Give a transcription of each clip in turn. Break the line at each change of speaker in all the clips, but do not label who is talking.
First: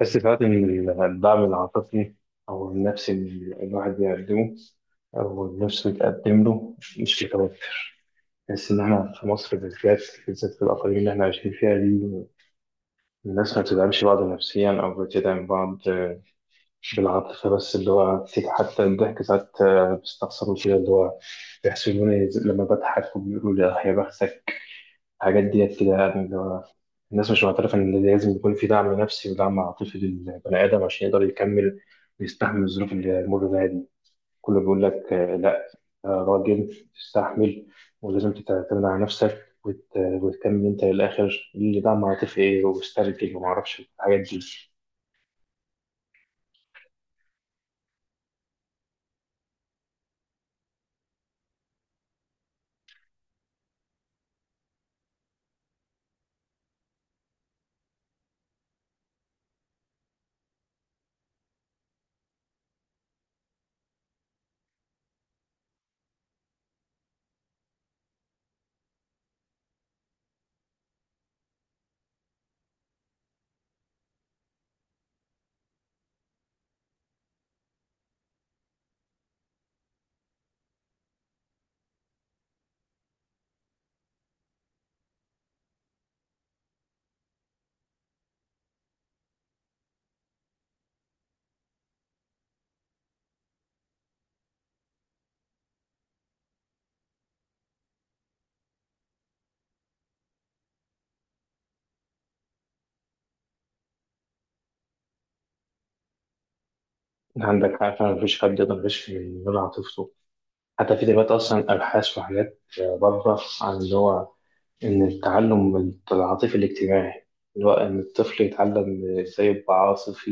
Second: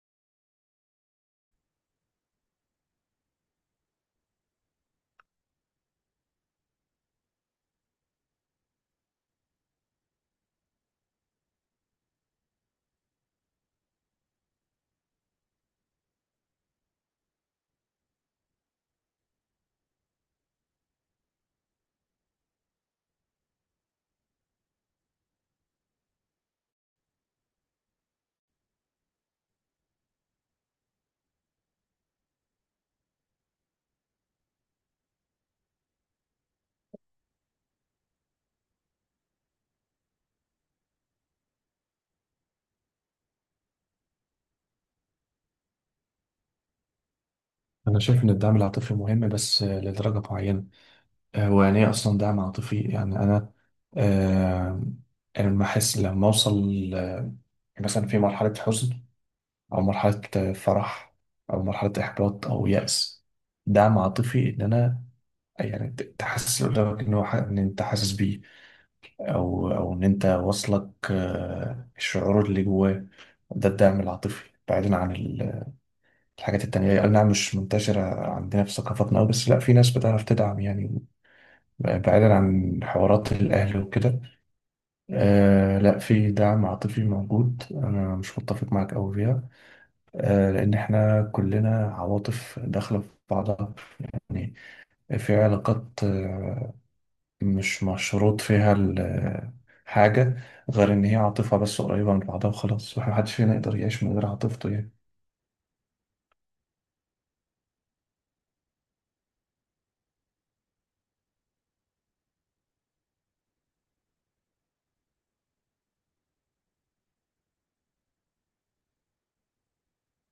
بس ساعات إن الدعم العاطفي أو النفسي اللي الواحد بيقدمه أو النفس بتقدم له مش متوفر، بحس إن إحنا في مصر بالذات بالذات في الأقاليم اللي إحنا عايشين فيها دي الناس ما بتدعمش بعض نفسيا أو بتدعم بعض بالعاطفة بس اللي هو حتى الضحك ساعات بيستخسروا كده اللي هو بيحسدوني لما بضحك وبيقولوا لي آه يا بختك. الحاجات ديت كده يعني الناس مش معترفة إن لازم يكون في دعم نفسي ودعم عاطفي للبني آدم عشان يقدر يكمل ويستحمل الظروف اللي يمر بيها دي. كله بيقول لك آه، لا، آه، راجل تستحمل ولازم تعتمد على نفسك وتكمل أنت للآخر اللي دعم عاطفي إيه واسترجل ومعرفش الحاجات دي.
أنا شايف إن الدعم العاطفي مهم، بس لدرجة معينة. هو يعني إيه أصلا دعم عاطفي؟ يعني آه، أنا لما أحس، لما أوصل مثلا في مرحلة حزن، أو مرحلة فرح، أو مرحلة إحباط أو يأس. دعم عاطفي إن أنا يعني تحسس اللي قدامك إن إن أنت حاسس بيه، أو إن أنت واصلك الشعور اللي جواه. ده الدعم العاطفي بعيدا عن الحاجات التانية. أي نعم، مش منتشرة عندنا في ثقافتنا أوي، بس لأ، في ناس بتعرف تدعم يعني، بعيدا عن حوارات الأهل وكده. آه، لأ، في دعم عاطفي موجود، أنا مش متفق معاك أوي فيها. آه، لأن إحنا كلنا عواطف داخلة في بعضها يعني. في علاقات مش مشروط فيها حاجة، غير إن هي عاطفة، بس قريبة من بعضها وخلاص. محدش فينا يقدر يعيش من غير عاطفته يعني.
عندك حق فعلا مفيش حد يقدر يعيش من غير عاطفته. حتى في دلوقتي أصلا أبحاث وحاجات بره عن اللي هو إن التعلم العاطفي الاجتماعي اللي هو إن الطفل يتعلم إزاي يبقى عاطفي،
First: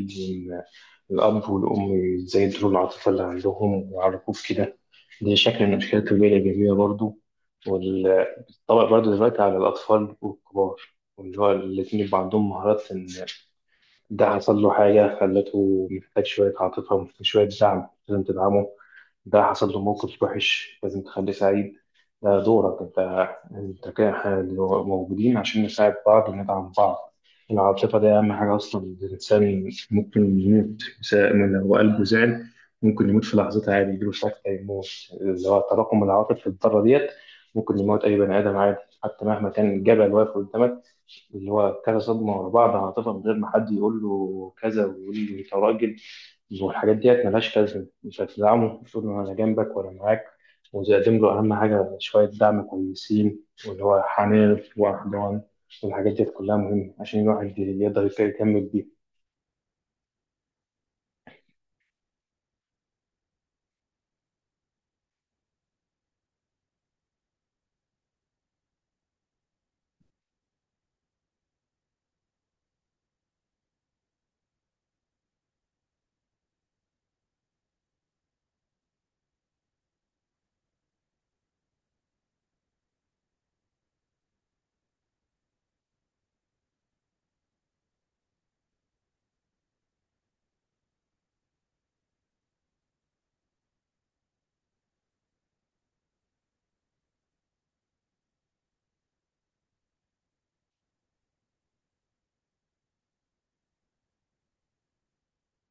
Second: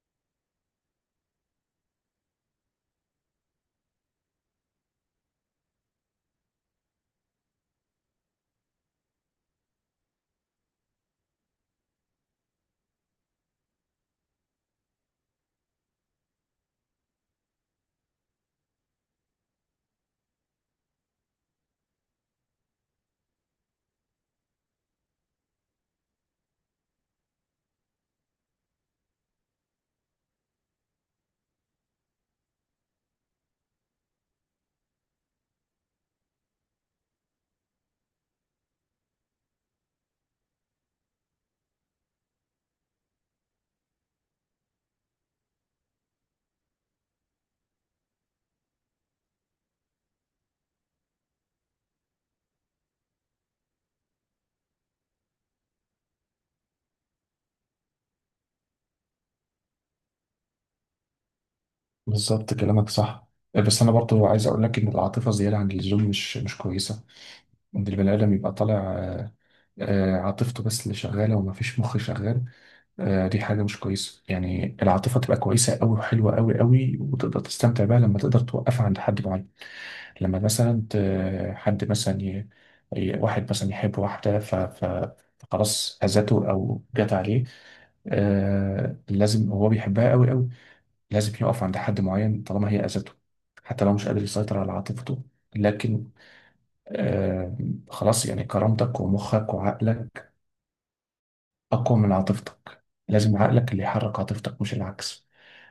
الأب والأم يزودوا العاطفة اللي عندهم ويعرفوك كده. دي شكل من أشكال التربية الإيجابية برضو، والطبق برضو دلوقتي على الأطفال والكبار، واللي هو الاتنين يبقى عندهم مهارات. إن ده حصل له حاجة خلته محتاج شوية عاطفة ومحتاج شوية دعم لازم تدعمه، ده حصل له موقف وحش لازم تخليه سعيد، ده دورك انت. انت كده احنا موجودين عشان نساعد بعض وندعم بعض. العاطفة دي أهم حاجة أصلا، الإنسان ممكن يموت لو قلبه زعل ممكن يموت في لحظتها عادي، يجيله سكتة يموت، اللي هو تراكم العواطف في الذرة ديت. ممكن يموت أي بني آدم عادي حتى مهما كان الجبل واقف قدامك، اللي هو كذا صدمة ورا بعض هتبقى من غير ما حد يقول له كذا ويقول له أنت راجل. والحاجات ديت ملهاش لازمة، مش هتدعمه. المفروض إن أنا جنبك وأنا معاك وتقدم له أهم حاجة شوية دعم كويسين، واللي هو حنان وحنان والحاجات ديت كلها مهمة عشان الواحد يقدر يكمل بيها.
بالظبط كلامك صح. بس انا برضو عايز اقول لك ان العاطفه زياده عن اللزوم مش كويسه، ان البني ادم يبقى طالع عاطفته بس اللي شغاله، وما فيش مخ شغال. دي حاجه مش كويسه. يعني العاطفه تبقى كويسه قوي، وحلوه قوي قوي، وتقدر تستمتع بيها لما تقدر توقفها عند حد معين. لما مثلا ت- حد مثلا ي... ي- واحد مثلا يحب واحده فخلاص اذته او جت عليه. آه، لازم هو بيحبها قوي قوي، لازم يقف عند حد معين طالما هي أذته، حتى لو مش قادر يسيطر على عاطفته. لكن آه خلاص يعني. كرامتك ومخك وعقلك أقوى من عاطفتك. لازم عقلك اللي يحرك عاطفتك مش العكس.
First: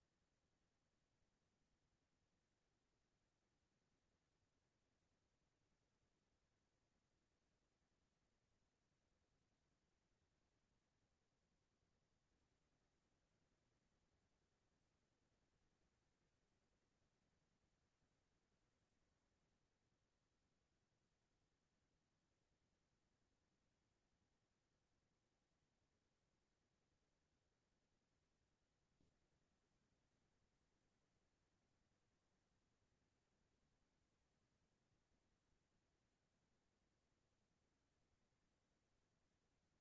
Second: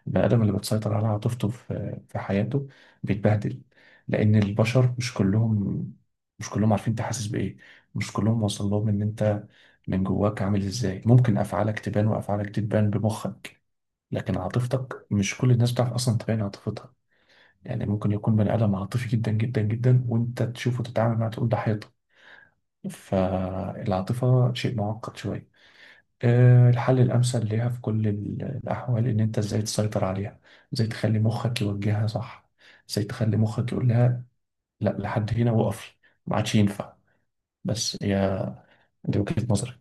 البني آدم اللي بتسيطر على عاطفته في حياته بيتبهدل، لأن البشر مش كلهم عارفين أنت حاسس بإيه، مش كلهم واصل لهم إن أنت من جواك عامل إزاي. ممكن أفعالك تبان، وأفعالك تبان بمخك، لكن عاطفتك مش كل الناس بتعرف أصلا تبين عاطفتها. يعني ممكن يكون بني آدم عاطفي جدا جدا جدا، وانت تشوفه تتعامل معاه تقول ده حيطة. فالعاطفة شيء معقد شوية. الحل الأمثل ليها في كل الأحوال إن أنت إزاي تسيطر عليها، إزاي تخلي مخك يوجهها صح، إزاي تخلي مخك يقول لها لا، لحد هنا وقفي، ما عادش ينفع. بس هي دي وجهة نظري.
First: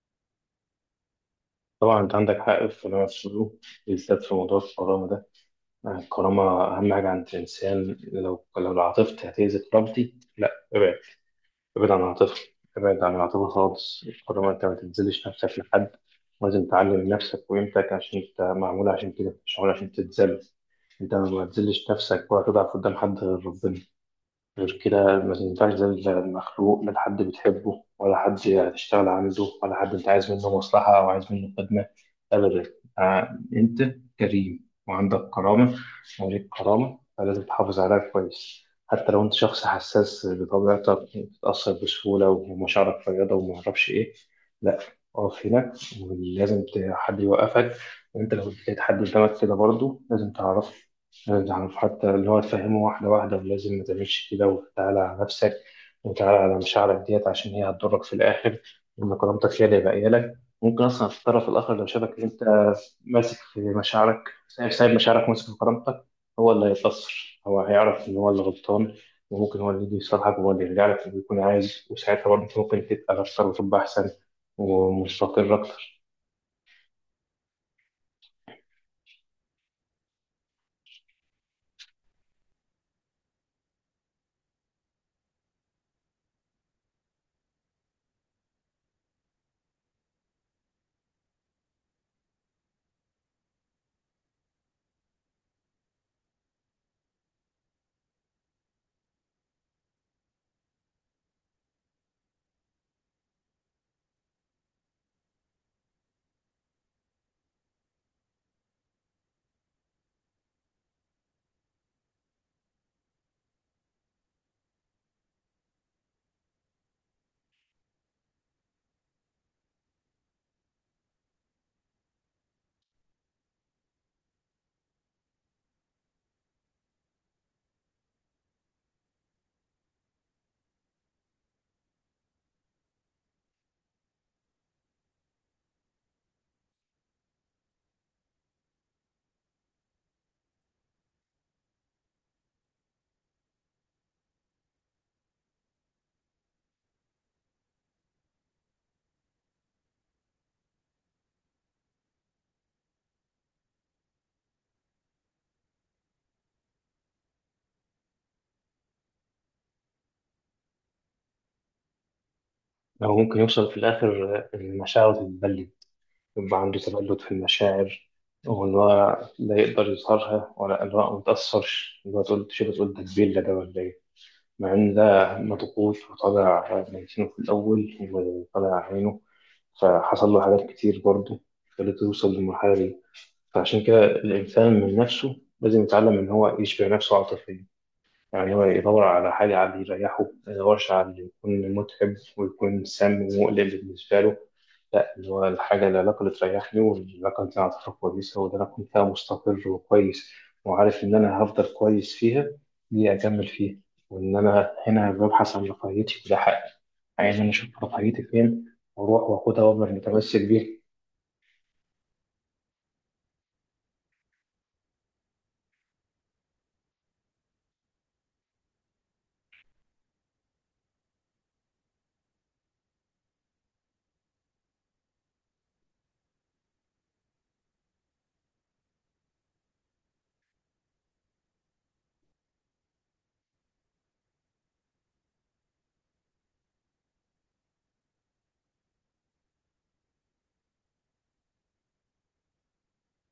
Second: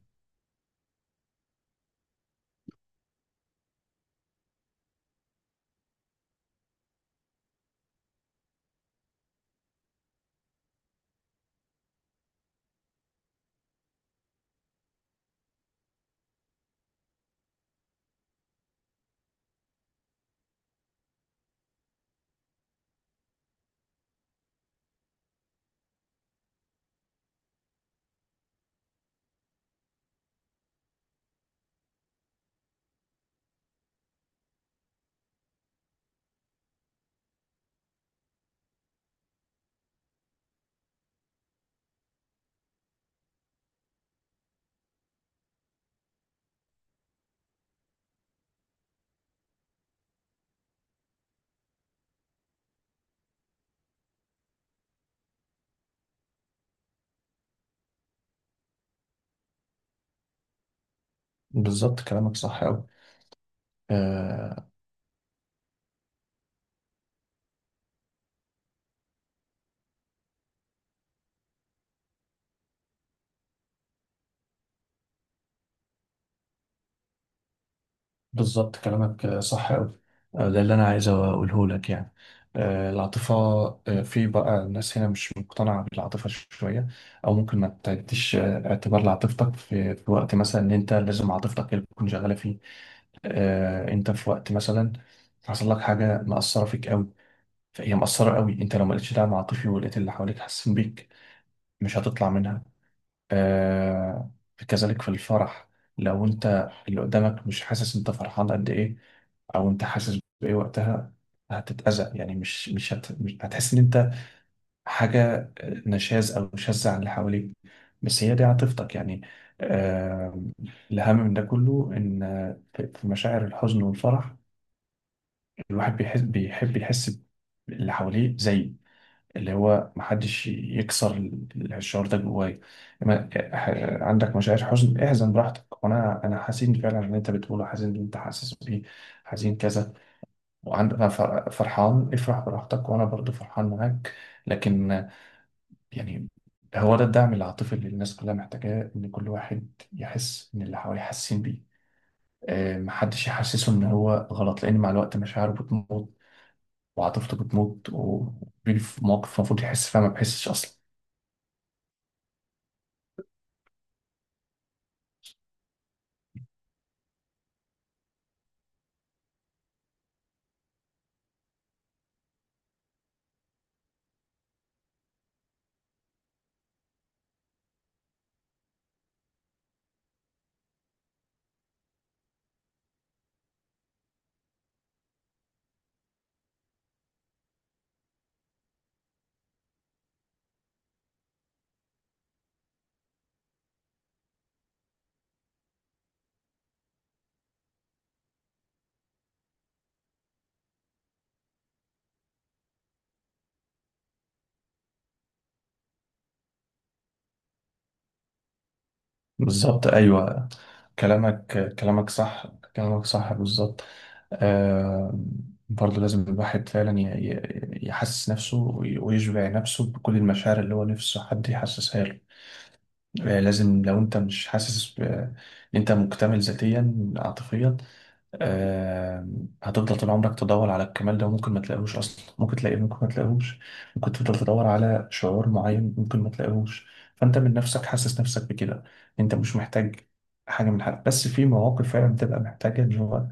طبعا انت عندك حق في اللي أنا بتقوله، بالذات في موضوع الكرامه ده. الكرامه اهم حاجه عند الانسان، لو عاطفتي هتاذي كرامتي لا، ابعد، ابعد عن العاطفة، ابعد عن العاطفة خالص. طالما انت ما تتذلش نفسك لحد، لازم تعلم نفسك وقيمتك عشان انت معمول عشان كده، مش معمول عشان تتذل. انت ما تذلش نفسك ولا تضعف قدام حد غير ربنا، غير كده ما تنفعش ده المخلوق، لا حد بتحبه ولا حد هتشتغل عنده ولا حد انت عايز منه مصلحة او عايز منه خدمة، ابدا. انت كريم وعندك كرامة وليك كرامة، فلازم تحافظ عليها كويس. حتى لو انت شخص حساس بطبيعتك بتتأثر بسهولة ومشاعرك فياضة ومعرفش ايه، لا، اقف هنا، ولازم حد يوقفك. وانت لو لقيت حد قدامك كده برضه لازم تعرفه، يعني حتى اللي هو تفهمه واحدة واحدة، ولازم ما تعملش كده وتعالى على نفسك وتعالى على مشاعرك ديت عشان هي هتضرك في الآخر، وإن كرامتك هي اللي هيبقى لك. ممكن أصلا في الطرف الآخر لو
بالظبط
شافك إن
كلامك
أنت
صح أوي.
ماسك في مشاعرك، سايب
آه،
سايب مشاعرك ماسك في كرامتك، هو اللي هيتأثر، هو هيعرف إن هو اللي غلطان، وممكن هو اللي يجي يصلحك وهو اللي يرجع لك اللي يكون عايز، وساعتها برضه أنت ممكن تبقى أكثر وتبقى أحسن ومستقر أكتر.
بالظبط كلامك صح أوي. ده اللي أنا عايز أقوله لك يعني. العاطفة، في بقى ناس هنا مش مقتنعة بالعاطفة شوية، أو ممكن ما تديش اعتبار لعاطفتك في وقت مثلا، إن أنت لازم عاطفتك هي اللي تكون شغالة فيه. أنت في وقت مثلا حصل لك حاجة مأثرة فيك أوي، فهي مأثرة أوي. أنت لو ما لقيتش دعم عاطفي، ولقيت اللي حواليك حاسين بيك، مش هتطلع منها. آه كذلك في الفرح، لو انت اللي قدامك مش حاسس انت فرحان قد ايه، او انت حاسس بايه وقتها، هتتأذى. يعني مش هتحس ان انت حاجة نشاز او شاذة عن اللي حواليك. بس هي دي عاطفتك يعني. آه الاهم من ده كله ان في مشاعر الحزن والفرح، الواحد بيحس، بيحب يحس باللي حواليه زيه. اللي هو محدش يكسر الشعور ده جوايا. عندك مشاعر حزن، احزن براحتك، وانا حزين فعلا اللي انت بتقوله، حزين اللي انت حاسس بيه، حزين كذا. وعندك فرحان، افرح براحتك، وانا برضو فرحان معاك. لكن يعني هو ده الدعم العاطفي اللي الناس كلها محتاجاه، ان كل واحد يحس ان اللي حواليه حاسين بيه. محدش يحسسه ان هو غلط، لان مع الوقت مشاعره بتموت، وعاطفته بتموت، وبيجي في مواقف المفروض يحس فيها ما بيحسش اصلا.
أو ممكن يوصل في الآخر المشاعر تتبلد، يبقى عنده تبلد في المشاعر، وإن هو لا يقدر يظهرها ولا إن هو ما يتأثرش، إن هو تقول تشيل تقول ده كبير ده ولا إيه، مع إن ده مضغوط وطالع ميتينه في الأول وطالع عينه، فحصل له حاجات كتير برضه خلته يوصل للمرحلة دي. فعشان كده الإنسان من نفسه لازم يتعلم إن هو يشبع نفسه عاطفيا، يعني هو يدور على حاجة، على اللي يريحه، ما يدورش على اللي يكون متعب ويكون سام ومقلق بالنسبة له. لا، اللي هو الحاجة، العلاقة اللي تريحني والعلاقة اللي أنا أعتبرها كويسة واللي أنا أكون فيها مستقر وكويس وعارف إن أنا هفضل كويس فيها، دي أكمل فيها. وإن أنا هنا ببحث عن رفاهيتي وده حقي، عايز إن أنا أشوف رفاهيتي فين وأروح وآخدها
بالظبط،
وأفضل متمسك
ايوه،
بيها.
كلامك صح، كلامك صح بالظبط. آه برضه لازم الواحد فعلا يحسس نفسه ويشبع نفسه بكل المشاعر اللي هو نفسه حد يحسسها له. آه، لازم لو انت مش حاسس انت مكتمل ذاتيا عاطفيا. آه، هتفضل طول عمرك تدور على الكمال ده، وممكن ما تلاقيهوش اصلا. ممكن تلاقيه، ممكن ما تلاقيهوش. ممكن تفضل تدور على شعور معين، ممكن ما تلاقيهوش. فانت من نفسك حاسس نفسك بكده، انت مش محتاج حاجه من حد. بس في مواقف فعلا بتبقى محتاجه، اللي هو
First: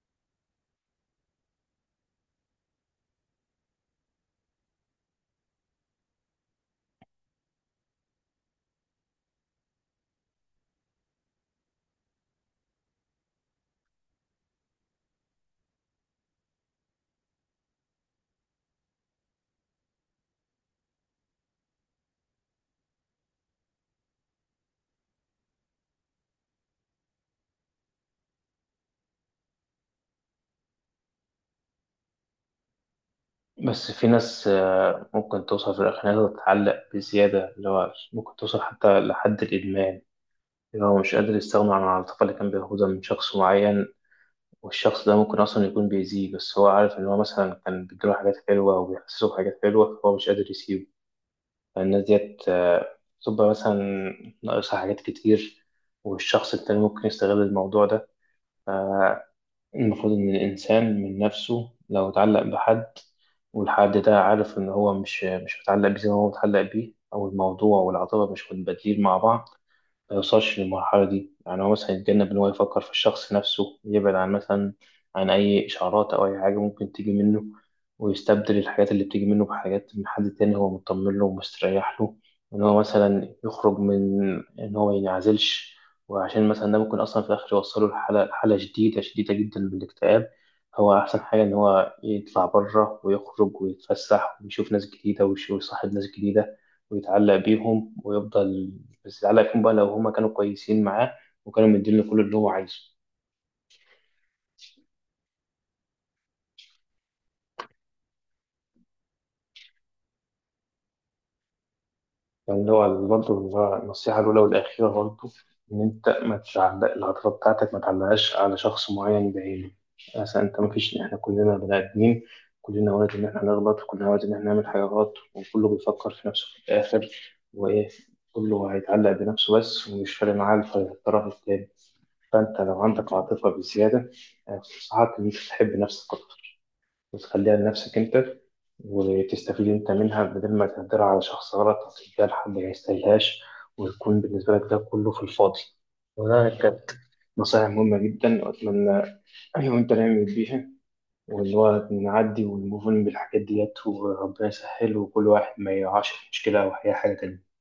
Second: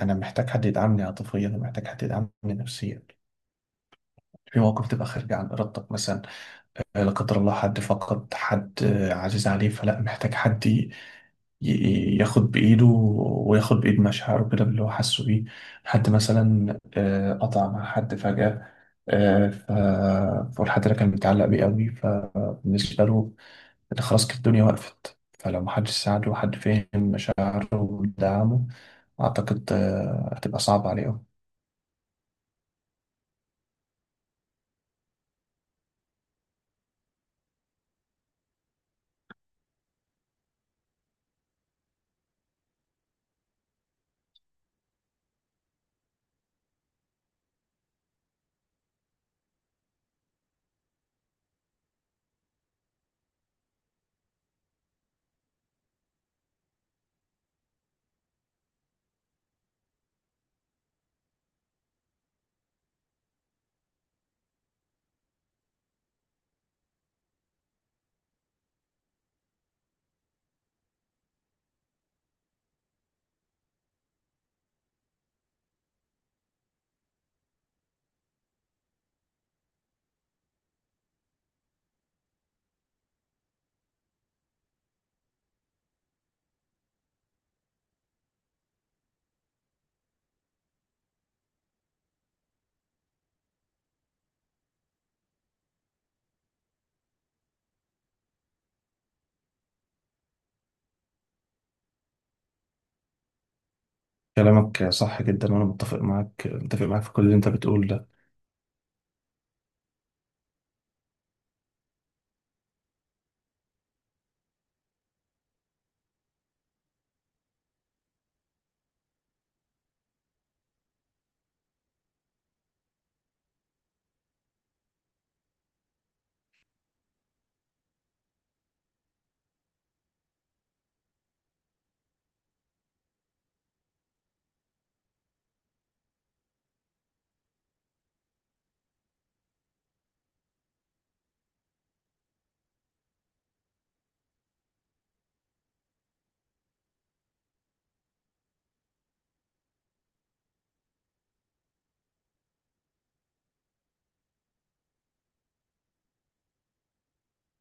انا محتاج حد يدعمني عاطفيا، ومحتاج حد يدعمني نفسيا، في مواقف تبقى خارجه عن ارادتك، مثلا لا قدر الله حد فقد حد عزيز عليه، فلا محتاج حد ياخد بإيده، وياخد بإيد مشاعره كده، باللي هو حاسه بيه. حد مثلا قطع مع حد فجأة، فالحد ده كان متعلق بيه قوي، فبالنسبة له إن خلاص كده الدنيا وقفت. فلو محدش ساعده، وحد فهم مشاعره ودعمه، أعتقد هتبقى صعبة عليه أوي.
بس في ناس ممكن توصل في الآخر إنها تتعلق بزيادة، اللي هو ممكن توصل حتى لحد الإدمان، اللي هو مش قادر يستغنى عن العاطفة اللي كان بياخدها من شخص معين، والشخص ده ممكن أصلا يكون بيأذيه، بس هو عارف إن هو مثلا كان بيديله حاجات حلوة أو بيحسسه بحاجات حلوة فهو مش قادر يسيبه. فالناس ديت بتبقى مثلا ناقصها حاجات كتير، والشخص التاني ممكن يستغل الموضوع ده. المفروض إن الإنسان من نفسه لو اتعلق بحد والحد ده عارف إن هو مش متعلق بيه زي ما هو متعلق بيه، أو الموضوع والعاطفة مش متبادلين مع بعض، ما يوصلش للمرحلة دي. يعني هو مثلا يتجنب إن هو يفكر في الشخص نفسه، يبعد عن مثلا عن أي إشعارات أو أي حاجة ممكن تيجي منه، ويستبدل الحاجات اللي بتيجي منه بحاجات من حد تاني هو مطمن له ومستريح له. إن هو مثلا يخرج من، إن هو مينعزلش، وعشان مثلا ده ممكن أصلا في الآخر يوصله لحالة، شديدة شديدة جدا من الاكتئاب. هو أحسن حاجة إن هو يطلع بره ويخرج ويتفسح ويشوف ناس جديدة ويصاحب ناس جديدة ويتعلق بيهم ويفضل، بس على يكون بقى لو هما كانوا كويسين معاه وكانوا مدينه كل اللي هو عايزه.
كلامك صح جدا، وأنا متفق معاك، متفق معاك في كل اللي أنت بتقوله ده
يعني اللي هو برضه النصيحة الأولى والأخيرة برضه إن أنت ما تعلق العاطفة بتاعتك، ما تعلقهاش على شخص معين بعينه. مثلا أنت ما فيش، إحنا كلنا بني آدمين، كلنا وارد إن إحنا نغلط وكلنا وارد إن إحنا نعمل حاجة غلط، وكله بيفكر في نفسه في الآخر وإيه، كله هيتعلق بنفسه بس ومش فارق معاه الطرف التاني. فأنت لو عندك عاطفة بزيادة، أنصحك إن أنت تحب نفسك أكتر، وتخليها لنفسك أنت، وتستفيد أنت منها بدل ما تهدرها على شخص غلط أو تديها لحد ما يستاهلهاش ويكون بالنسبة لك ده كله في الفاضي. وده كانت نصائح مهمة جدا، وأتمنى أنا وأنت نعمل بيها، واللي هو نعدي ونموف أون بالحاجات ديت، وربنا يسهل وكل واحد ما يقعش في مشكلة أو أي حاجة تانية.